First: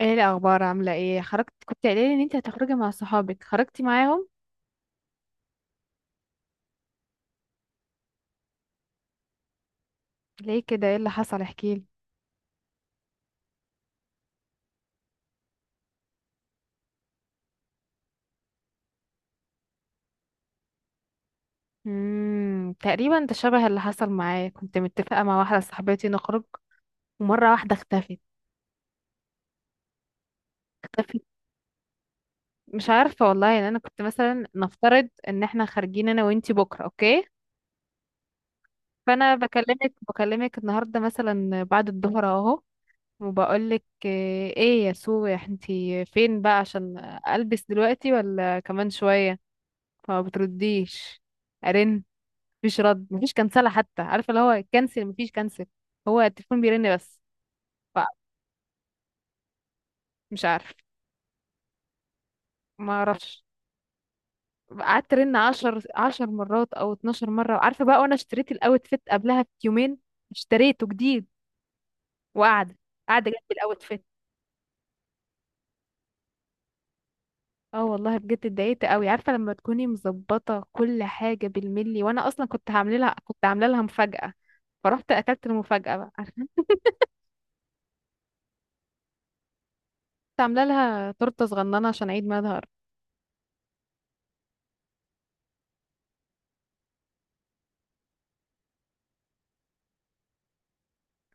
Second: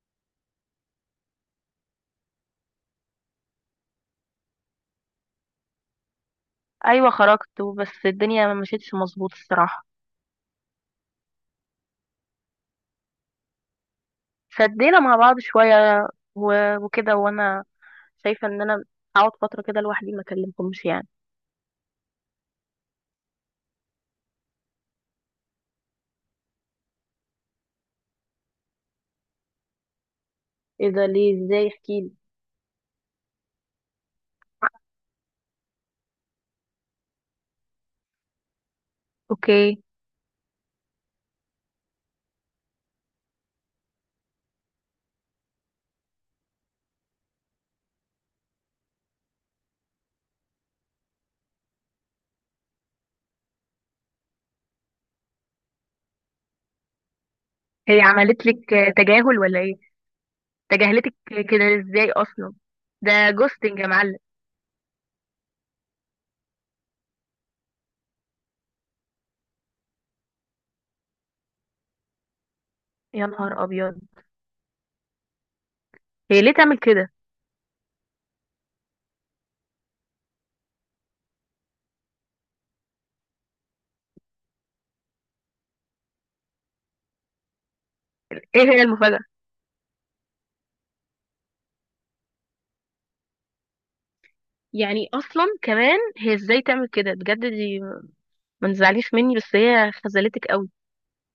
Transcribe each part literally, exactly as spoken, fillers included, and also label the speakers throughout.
Speaker 1: ايه الاخبار، عامله ايه؟ خرجت؟ كنت قايله لي ان انت هتخرجي مع صحابك، خرجتي معاهم؟
Speaker 2: ايوه خرجت بس الدنيا ما مشيتش مظبوط الصراحه.
Speaker 1: ليه كده؟ ايه اللي حصل؟ احكي لي.
Speaker 2: شدينا مع بعض شويه و- وكده. وانا شايفه ان انا اقعد فتره كده لوحدي ما اكلمكمش يعني.
Speaker 1: امم تقريبا ده شبه اللي حصل معايا. كنت متفقه مع واحده صاحبتي نخرج، ومره واحده اختفت.
Speaker 2: ايه ده؟
Speaker 1: اختفت.
Speaker 2: ليه؟ ازاي؟ احكيلي.
Speaker 1: مش عارفه والله. يعني انا كنت مثلا نفترض ان احنا خارجين انا وانتي بكره، اوكي؟ فانا
Speaker 2: اوكي،
Speaker 1: بكلمك بكلمك النهارده مثلا بعد الظهر، اهو. وبقولك، ايه يا سو انتي فين بقى؟ عشان البس دلوقتي ولا كمان شويه؟ فما بترديش. ارن. مفيش رد، مفيش كنسله حتى، عارفه اللي هو كنسل؟ مفيش كنسل، هو التليفون بيرن بس.
Speaker 2: هي عملت لك تجاهل ولا ايه؟
Speaker 1: فمش عارف.
Speaker 2: تجاهلتك كده ازاي اصلا؟
Speaker 1: ما
Speaker 2: ده
Speaker 1: اعرفش.
Speaker 2: جوستنج يا معلم.
Speaker 1: قعدت ارن عشر عشر مرات او اتناشر مره، عارفه بقى؟ وانا اشتريت الاوت فيت قبلها بيومين، اشتريته جديد، وقاعده
Speaker 2: يا
Speaker 1: قاعده جنب
Speaker 2: نهار
Speaker 1: الاوت
Speaker 2: ابيض،
Speaker 1: فيت.
Speaker 2: هي ليه تعمل كده؟
Speaker 1: اه والله بجد اتضايقت قوي، عارفه لما تكوني مظبطه كل حاجه بالملي؟ وانا اصلا كنت هعمل لها، كنت عامله لها مفاجاه. فرحت اكلت المفاجاه بقى، عارفه؟
Speaker 2: ايه هي المفاجأة؟
Speaker 1: كنت عامله لها تورته صغننه عشان عيد ميلادها.
Speaker 2: يعني اصلا كمان هي ازاي تعمل كده؟ بجد دي، ما تزعليش مني، بس هي خذلتك قوي.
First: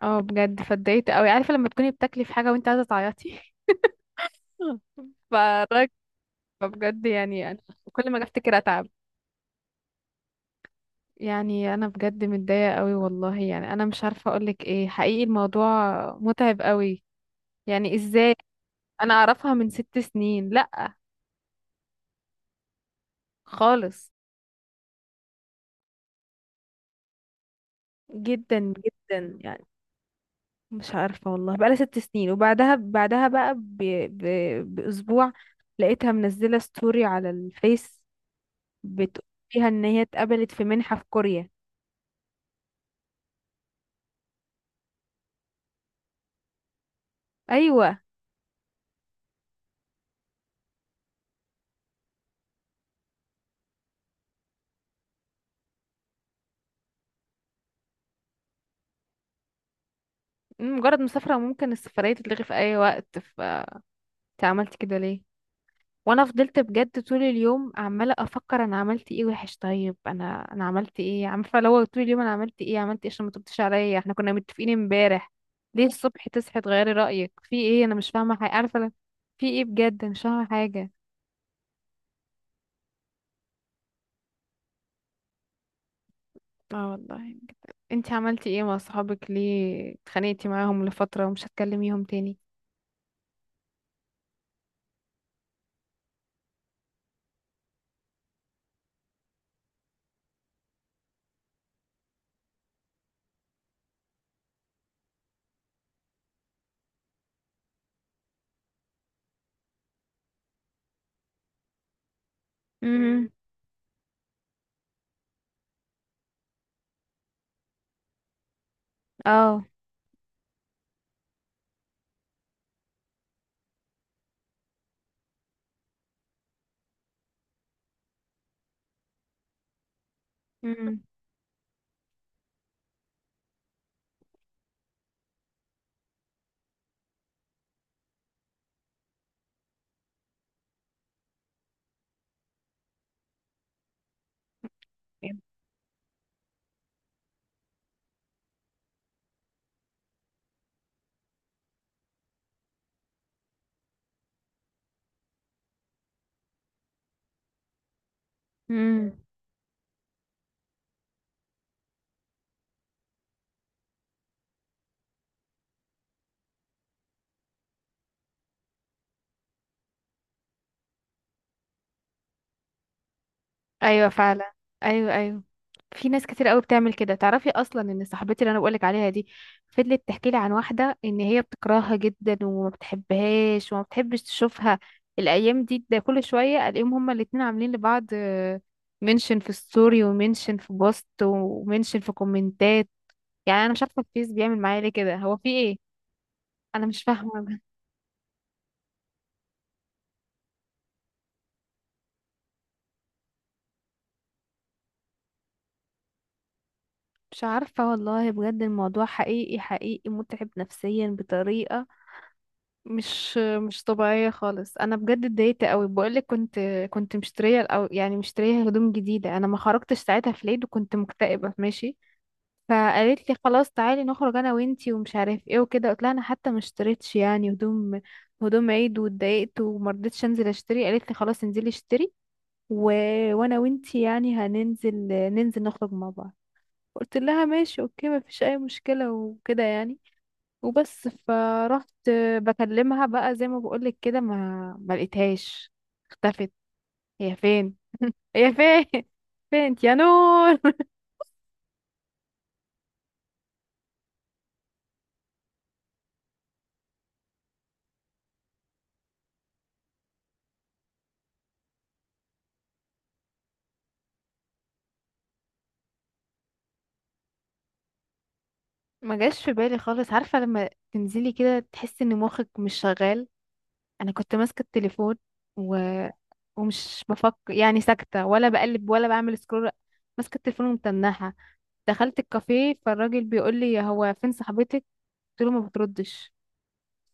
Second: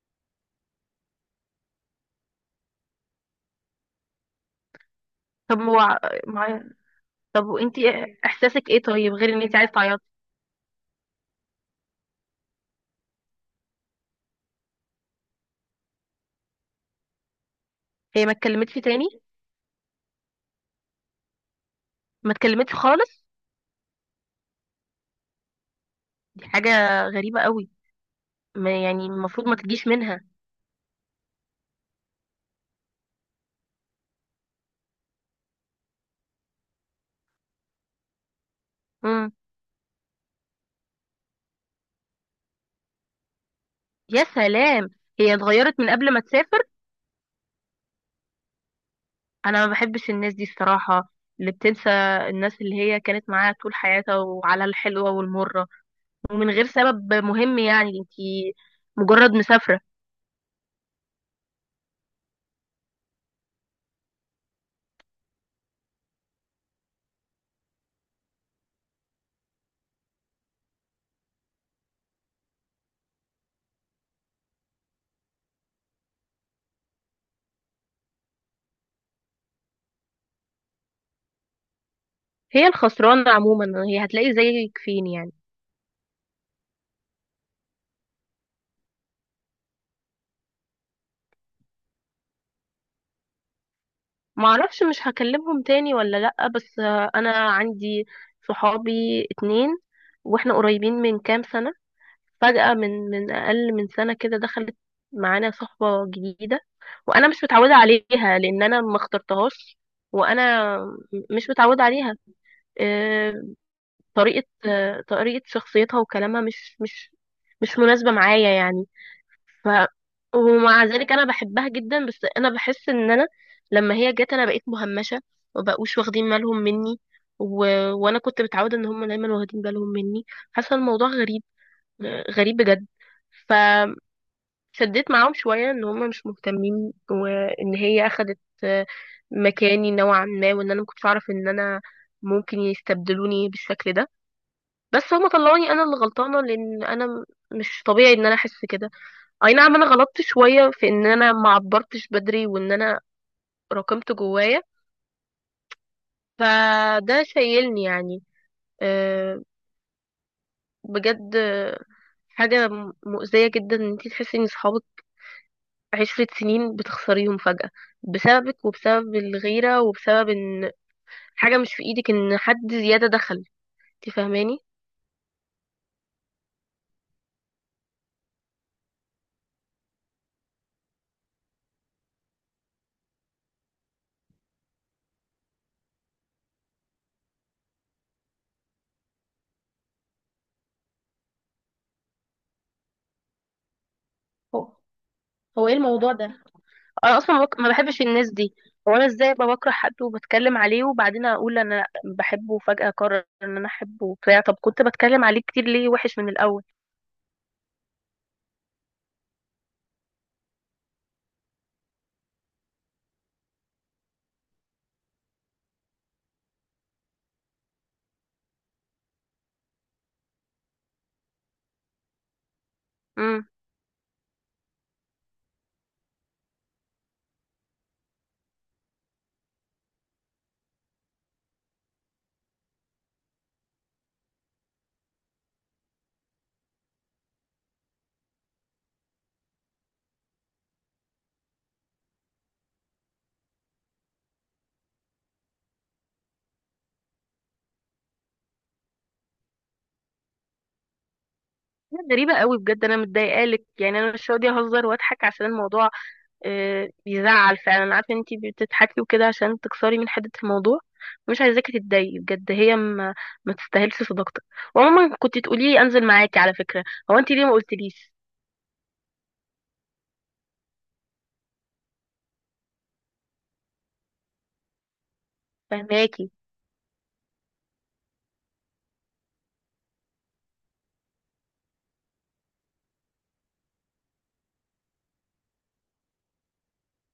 Speaker 1: اه بجد، فاتضايقت قوي، عارفه لما تكوني بتاكلي في حاجه وانت عايزه تعيطي؟
Speaker 2: طب
Speaker 1: فراك.
Speaker 2: هو،
Speaker 1: فبجد
Speaker 2: طب
Speaker 1: يعني انا،
Speaker 2: وانتي،
Speaker 1: كل ما اجي افتكر
Speaker 2: احساسك ايه
Speaker 1: اتعب.
Speaker 2: طيب غير ان انتي عايزه تعيطي؟
Speaker 1: يعني انا بجد متضايقه قوي والله، يعني انا مش عارفه اقولك ايه حقيقي. الموضوع متعب قوي. يعني
Speaker 2: هي ما
Speaker 1: ازاي؟
Speaker 2: اتكلمتش تاني؟
Speaker 1: انا اعرفها من ست سنين. لا.
Speaker 2: ما اتكلمتش خالص؟
Speaker 1: خالص.
Speaker 2: دي حاجه غريبه قوي.
Speaker 1: جدا
Speaker 2: ما يعني
Speaker 1: جدا
Speaker 2: المفروض ما
Speaker 1: يعني.
Speaker 2: تجيش منها.
Speaker 1: مش عارفه والله، بقالها ست سنين، وبعدها بعدها بقى ب... ب... باسبوع لقيتها منزله ستوري على الفيس، بتقول
Speaker 2: امم.
Speaker 1: فيها ان هي اتقبلت في منحه في كوريا.
Speaker 2: يا سلام، هي اتغيرت من قبل ما تسافر.
Speaker 1: ايوه.
Speaker 2: انا ما بحبش الناس دي الصراحه، اللي بتنسى الناس اللي هي كانت معاها طول حياتها وعلى الحلوه والمره ومن غير سبب مهم. يعني انتي مجرد مسافره.
Speaker 1: مجرد مسافره ممكن السفريه تتلغي في اي وقت، ف انت عملت كده ليه؟ وانا فضلت بجد طول اليوم عماله افكر، انا عملت ايه وحش؟ طيب انا انا عملت ايه، عارفه؟ لو طول اليوم انا عملت ايه، عملت ايه عشان ما تردش عليا؟ احنا كنا متفقين امبارح. ليه الصبح تصحي تغيري رايك؟ في ايه؟ انا مش فاهمه حاجه، عارفه؟ لا- في ايه بجد؟ مش فاهمه حاجه.
Speaker 2: هي الخسرانه عموما، هي هتلاقي زيك فين يعني؟
Speaker 1: اه والله. انت عملتي ايه مع صحابك؟ ليه اتخانقتي معاهم لفتره ومش هتكلميهم تاني؟
Speaker 2: معرفش مش هكلمهم تاني ولا لأ، بس آه، انا عندي صحابي اتنين، واحنا قريبين من كام سنة. فجأة من من اقل من سنة كده دخلت معانا صحبة جديدة، وانا مش متعودة عليها لان انا ما اخترتهاش، وانا م- مش متعودة عليها.
Speaker 1: امم.
Speaker 2: آه، طريقة، آه، طريقة شخصيتها وكلامها مش مش مش مناسبة معايا يعني.
Speaker 1: اه.
Speaker 2: ف ومع ذلك انا بحبها جدا، بس انا بحس ان انا لما هي جت انا بقيت مهمشه وبقوش واخدين بالهم مني. و... وانا كنت متعوده ان هم دايما واخدين بالهم مني. حاسه الموضوع غريب، غريب بجد. فشديت معاهم شويه ان هم مش مهتمين وان هي اخدت مكاني نوعا ما، وان انا ما كنتش اعرف ان انا ممكن يستبدلوني بالشكل ده. بس هم طلعوني انا اللي غلطانه، لان انا مش طبيعي ان انا احس كده. اي نعم انا غلطت شوية في ان انا ما عبرتش بدري وان انا راكمت جوايا، فده شايلني يعني.
Speaker 1: امم.
Speaker 2: أه بجد، آه، حاجة م- مؤذية جدا ان انتي تحسي ان صحابك عشرة سنين بتخسريهم فجأة بسببك وبسبب الغيرة وبسبب ان حاجة مش في ايدك، ان حد زيادة دخل.
Speaker 1: ايوه
Speaker 2: انتي
Speaker 1: فعلا.
Speaker 2: فاهماني؟
Speaker 1: ايوه ايوه. في ناس كتير قوي بتعمل كده، تعرفي اصلا ان صاحبتي اللي انا بقولك عليها دي فضلت تحكي لي عن واحده ان هي بتكرهها جدا وما بتحبهاش وما بتحبش تشوفها. الايام دي ده كل شويه الاقيهم هما الاتنين عاملين لبعض منشن في الستوري، ومنشن في بوست، ومنشن في كومنتات. يعني انا مش عارفه الفيس بيعمل
Speaker 2: هو،
Speaker 1: معايا ليه كده، هو في
Speaker 2: هو ايه
Speaker 1: ايه؟
Speaker 2: الموضوع ده؟
Speaker 1: انا مش
Speaker 2: انا اصلا
Speaker 1: فاهمه
Speaker 2: ما
Speaker 1: بجد.
Speaker 2: بك... ما بحبش الناس دي. هو انا ازاي ابقى بكره حد وبتكلم عليه وبعدين اقول انا بحبه، وفجأة اقرر ان انا احبه وبتاع؟ طب كنت بتكلم عليه كتير ليه وحش من الاول؟
Speaker 1: مش عارفه والله بجد الموضوع حقيقي حقيقي متعب نفسيا بطريقه مش مش طبيعية خالص. انا بجد اتضايقت قوي، بقولك كنت كنت مشترية، او يعني مشترية هدوم جديدة، انا ما خرجتش ساعتها في العيد وكنت مكتئبة ماشي. فقالت لي
Speaker 2: امم.
Speaker 1: خلاص تعالي نخرج انا وانتي ومش عارف ايه وكده. قلت لها انا حتى ما اشتريتش يعني هدوم، هدوم عيد، واتضايقت وما رضيتش انزل اشتري. قالت لي خلاص انزلي اشتري و... وانا وانتي يعني هننزل ننزل نخرج مع بعض. قلت لها ماشي اوكي، ما فيش اي مشكلة وكده يعني. وبس فرحت. بكلمها بقى زي ما بقولك كده ما ما لقيتهاش. اختفت. هي فين؟ هي فين؟ فين انت يا نور؟
Speaker 2: غريبة قوي بجد، انا متضايقه لك. يعني انا مش راضيه اهزر واضحك عشان الموضوع آه، بيزعل فعلا. انا عارفه ان انتي بتضحكي وكده عشان تكسري من حده الموضوع. مش عايزاكي تتضايقي بجد. هي ما, ما تستاهلش صداقتك. وعموما كنت تقولي انزل معاكي على فكره. هو انتي ليه ما قلتليش؟
Speaker 1: ما جاش في بالي خالص، عارفة لما تنزلي كده تحسي ان مخك مش شغال؟ انا كنت ماسكة التليفون و...
Speaker 2: فهماكي؟
Speaker 1: ومش بفكر يعني، ساكتة، ولا بقلب ولا بعمل سكرول. ماسكة التليفون ومتنحة. دخلت الكافيه فالراجل بيقول لي هو فين صاحبتك؟ قلت له ما بتردش.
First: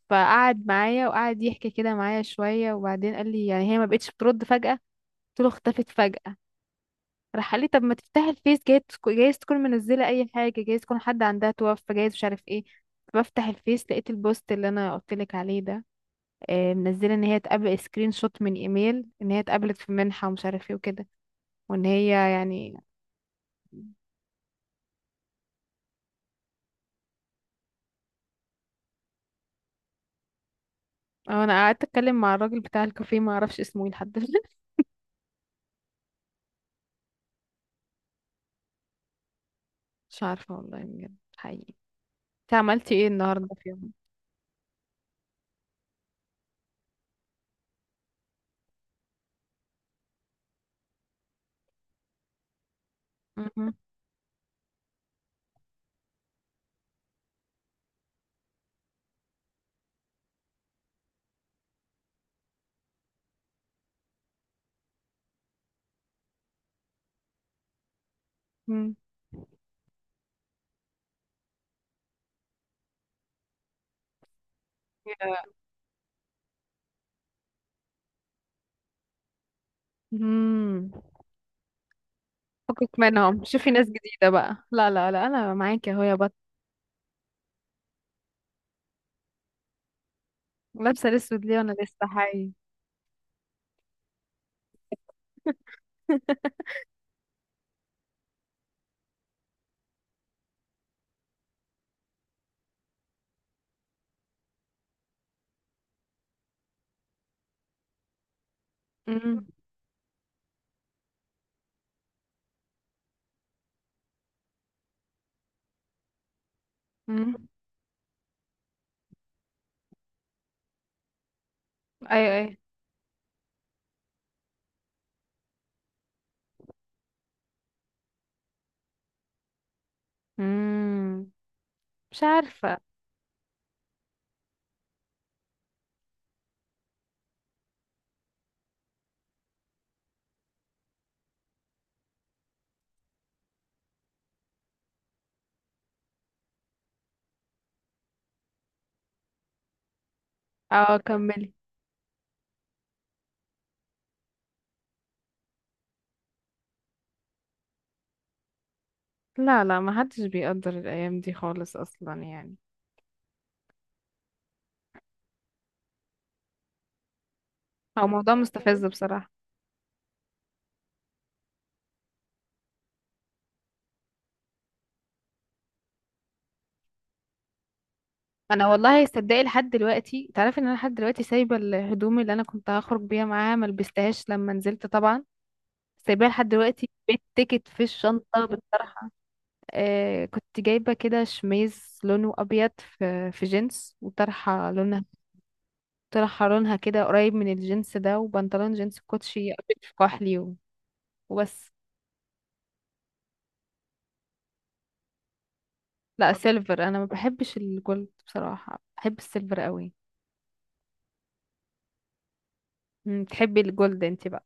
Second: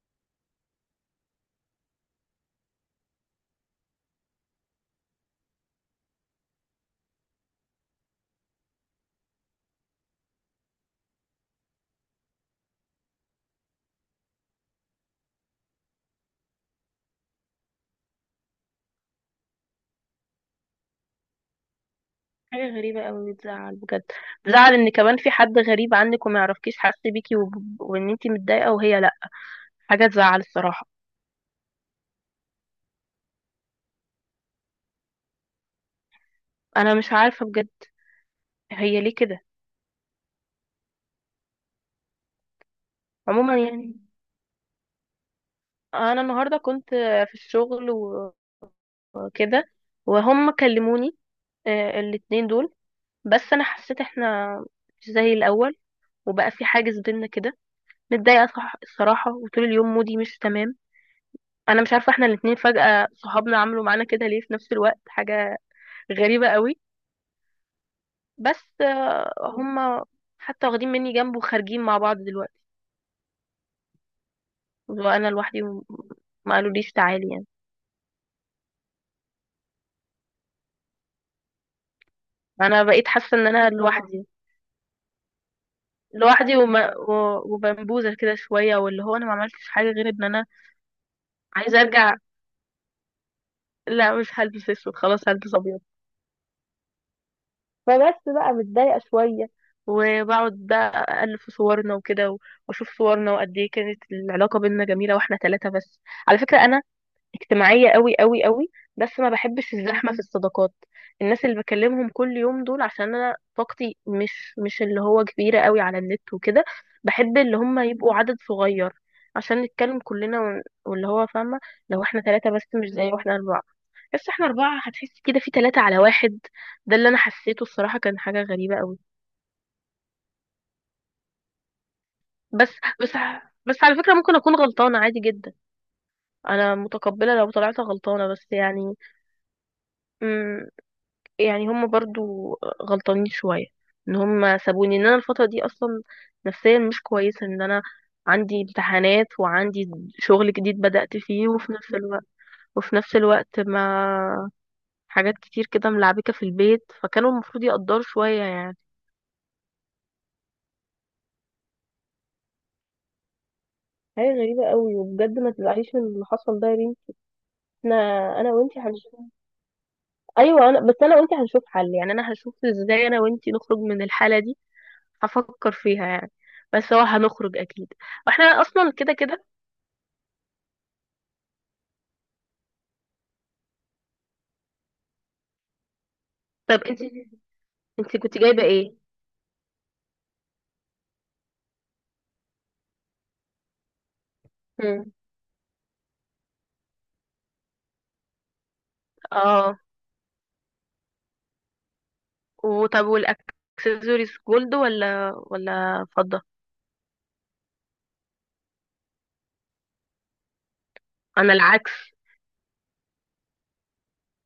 Speaker 1: فقعد معايا وقعد يحكي كده معايا شوية، وبعدين قال لي يعني هي ما بقتش بترد فجأة؟ قلت له اختفت فجأة. راح قال لي طب ما تفتح الفيس، جايز تك- جايز تكون منزلة أي حاجة، جايز تكون حد عندها توفى، جايز مش عارف ايه. بفتح الفيس لقيت البوست اللي انا قلت لك عليه ده، آه، منزله ان هي اتقابل سكرين شوت من ايميل ان هي اتقابلت في منحة ومش عارف ايه وكده، وان هي
Speaker 2: حاجة
Speaker 1: يعني.
Speaker 2: غريبة قوي، بتزعل بجد. بتزعل ان كمان في حد غريب عنك وما يعرفكيش حاسس بيكي وب... وان انتي متضايقة وهي لا. حاجة تزعل الصراحة.
Speaker 1: اه. انا قعدت اتكلم مع الراجل بتاع الكافيه ما اعرفش اسمه ايه لحد دلوقتي.
Speaker 2: انا مش عارفة بجد هي ليه كده.
Speaker 1: مش عارفه والله بجد حقيقي. انت عملتي ايه النهارده
Speaker 2: عموما
Speaker 1: في يوم؟
Speaker 2: يعني انا النهاردة كنت في الشغل و- وكده، وهم كلموني آه، الاتنين دول. بس انا
Speaker 1: مهم.
Speaker 2: حسيت احنا مش زي الاول وبقى في حاجز بينا كده. متضايقة صح- الصراحة، وطول اليوم مودي مش تمام. انا مش عارفة احنا الاتنين فجأة صحابنا عملوا معانا كده ليه في نفس الوقت. حاجة غريبة قوي. بس
Speaker 1: مم.
Speaker 2: آه، هم حتى واخدين مني جنب وخارجين مع بعض دلوقتي، وانا لوحدي وم- ما قالوليش تعالي يعني.
Speaker 1: امم.
Speaker 2: انا
Speaker 1: فكك
Speaker 2: بقيت حاسه
Speaker 1: منهم،
Speaker 2: ان انا
Speaker 1: شوفي ناس
Speaker 2: لوحدي،
Speaker 1: جديدة بقى. لا لا لا، انا معاكي اهو يا بط.
Speaker 2: لوحدي، وما و- وبنبوزه كده شويه، واللي هو انا ما عملتش حاجه غير ان انا
Speaker 1: لابسة الاسود ليه وانا
Speaker 2: عايزه
Speaker 1: لسه
Speaker 2: ارجع.
Speaker 1: حي؟
Speaker 2: لا مش هلبس اسود، خلاص هلبس ابيض. فبس بقى متضايقه شويه، وبقعد بقى ألف في صورنا وكده و- وأشوف صورنا وقد إيه كانت العلاقة بينا جميلة وإحنا ثلاثة بس. على فكرة أنا اجتماعية قوي قوي قوي، بس ما
Speaker 1: امم.
Speaker 2: بحبش الزحمة في الصداقات، الناس اللي بكلمهم كل يوم دول، عشان انا طاقتي مش مش اللي هو كبيرة قوي على النت وكده. بحب
Speaker 1: امم.
Speaker 2: اللي هم يبقوا عدد صغير عشان نتكلم كلنا ون- واللي هو فاهمة. لو احنا
Speaker 1: ايوه
Speaker 2: ثلاثة
Speaker 1: ايوه.
Speaker 2: بس مش زي واحنا أربعة. بس احنا أربعة هتحس كده في ثلاثة على واحد. ده اللي أنا حسيته الصراحة، كان حاجة غريبة قوي.
Speaker 1: امم. مش
Speaker 2: بس
Speaker 1: عارفة.
Speaker 2: بس بس على فكرة ممكن أكون غلطانة عادي جدا. أنا متقبلة لو طلعت غلطانة، بس يعني يعني هم برضو غلطانين شوية ان هم سابوني، ان انا الفترة دي اصلا نفسيا مش كويسة، ان انا عندي امتحانات وعندي شغل جديد
Speaker 1: اه
Speaker 2: بدأت فيه
Speaker 1: كملي.
Speaker 2: وفي نفس الوقت، وفي نفس الوقت ما حاجات كتير كده ملعبكة في البيت، فكانوا المفروض يقدروا شوية يعني.
Speaker 1: لا لا، ما حدش بيقدر الايام دي خالص اصلا يعني.
Speaker 2: حاجة غريبة قوي، وبجد ما تزعليش من اللي حصل ده يا بنتي. احنا
Speaker 1: هو موضوع
Speaker 2: انا وانتي
Speaker 1: مستفز
Speaker 2: هنشوف.
Speaker 1: بصراحة.
Speaker 2: ايوه انا، بس انا وانتي هنشوف حل. يعني انا هشوف ازاي انا وانتي نخرج من الحالة دي، هفكر فيها يعني. بس هو هنخرج اكيد، واحنا
Speaker 1: انا
Speaker 2: اصلا
Speaker 1: والله
Speaker 2: كده
Speaker 1: صدقي
Speaker 2: كده.
Speaker 1: لحد دلوقتي، تعرفي ان انا لحد دلوقتي سايبة الهدوم اللي انا كنت هخرج بيها معاها، ما لبستهاش لما نزلت طبعا. سايباها لحد
Speaker 2: طب
Speaker 1: دلوقتي
Speaker 2: انت،
Speaker 1: بالتيكت في
Speaker 2: انت كنت
Speaker 1: الشنطة
Speaker 2: جايبه ايه؟
Speaker 1: بالطرحة. آه كنت جايبة كده شميز لونه أبيض في, في جينز، وطرحة لونها،
Speaker 2: مم.
Speaker 1: طرحة لونها كده قريب من الجينز ده، وبنطلون جينز، كوتشي أبيض
Speaker 2: اه.
Speaker 1: في كحلي، و- وبس.
Speaker 2: وطب والاكسسوارز جولد ولا ولا
Speaker 1: لا،
Speaker 2: فضه؟
Speaker 1: سيلفر، أنا ما بحبش الجولد بصراحة، بحب السيلفر قوي.
Speaker 2: انا العكس.
Speaker 1: مم، تحبي الجولد انت بقى.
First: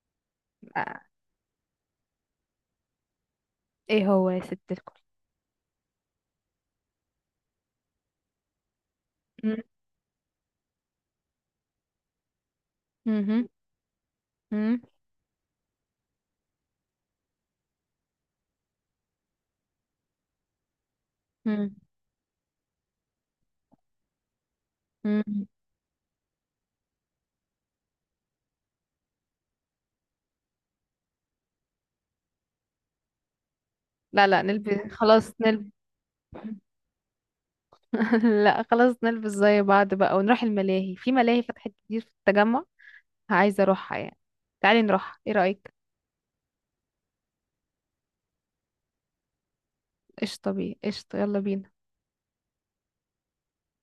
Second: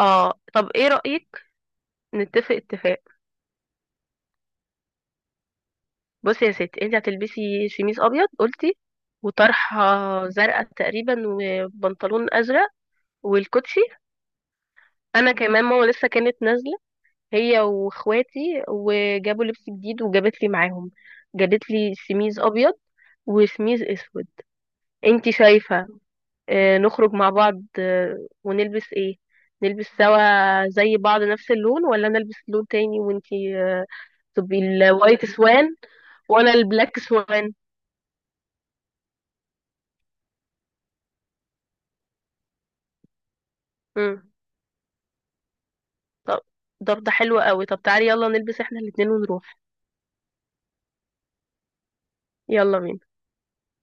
Speaker 2: اه، طب ايه
Speaker 1: آه.
Speaker 2: رايك نتفق اتفاق؟
Speaker 1: ايه هو يا ست الكل؟
Speaker 2: بصي يا ستي، انت هتلبسي شميس ابيض قلتي
Speaker 1: مم،
Speaker 2: وطرحه زرقاء تقريبا وبنطلون ازرق
Speaker 1: مهم،
Speaker 2: والكوتشي.
Speaker 1: مم،
Speaker 2: انا كمان ماما لسه كانت نازله هي واخواتي وجابوا لبس جديد وجابت لي معاهم، جابت
Speaker 1: مم،
Speaker 2: لي سميز ابيض وسميز اسود. انتي
Speaker 1: مم.
Speaker 2: شايفة آه، نخرج مع بعض آه، ونلبس ايه؟ نلبس سوا زي بعض نفس اللون، ولا انا البس لون تاني وانتي آه،
Speaker 1: لا لا
Speaker 2: تبقي
Speaker 1: نلبس،
Speaker 2: الوايت
Speaker 1: خلاص نلبس.
Speaker 2: سوان وانا البلاك سوان؟
Speaker 1: لا خلاص، نلبس زي بعض بقى ونروح الملاهي، في ملاهي فتحت كتير في التجمع، عايزة اروحها يعني.
Speaker 2: مم.
Speaker 1: تعالي نروح، ايه رأيك؟
Speaker 2: طب، طب ده حلو قوي، طب تعالي يلا نلبس احنا الاتنين ونروح.
Speaker 1: قشطة بيه قشطة، يلا بينا.
Speaker 2: يلا بينا.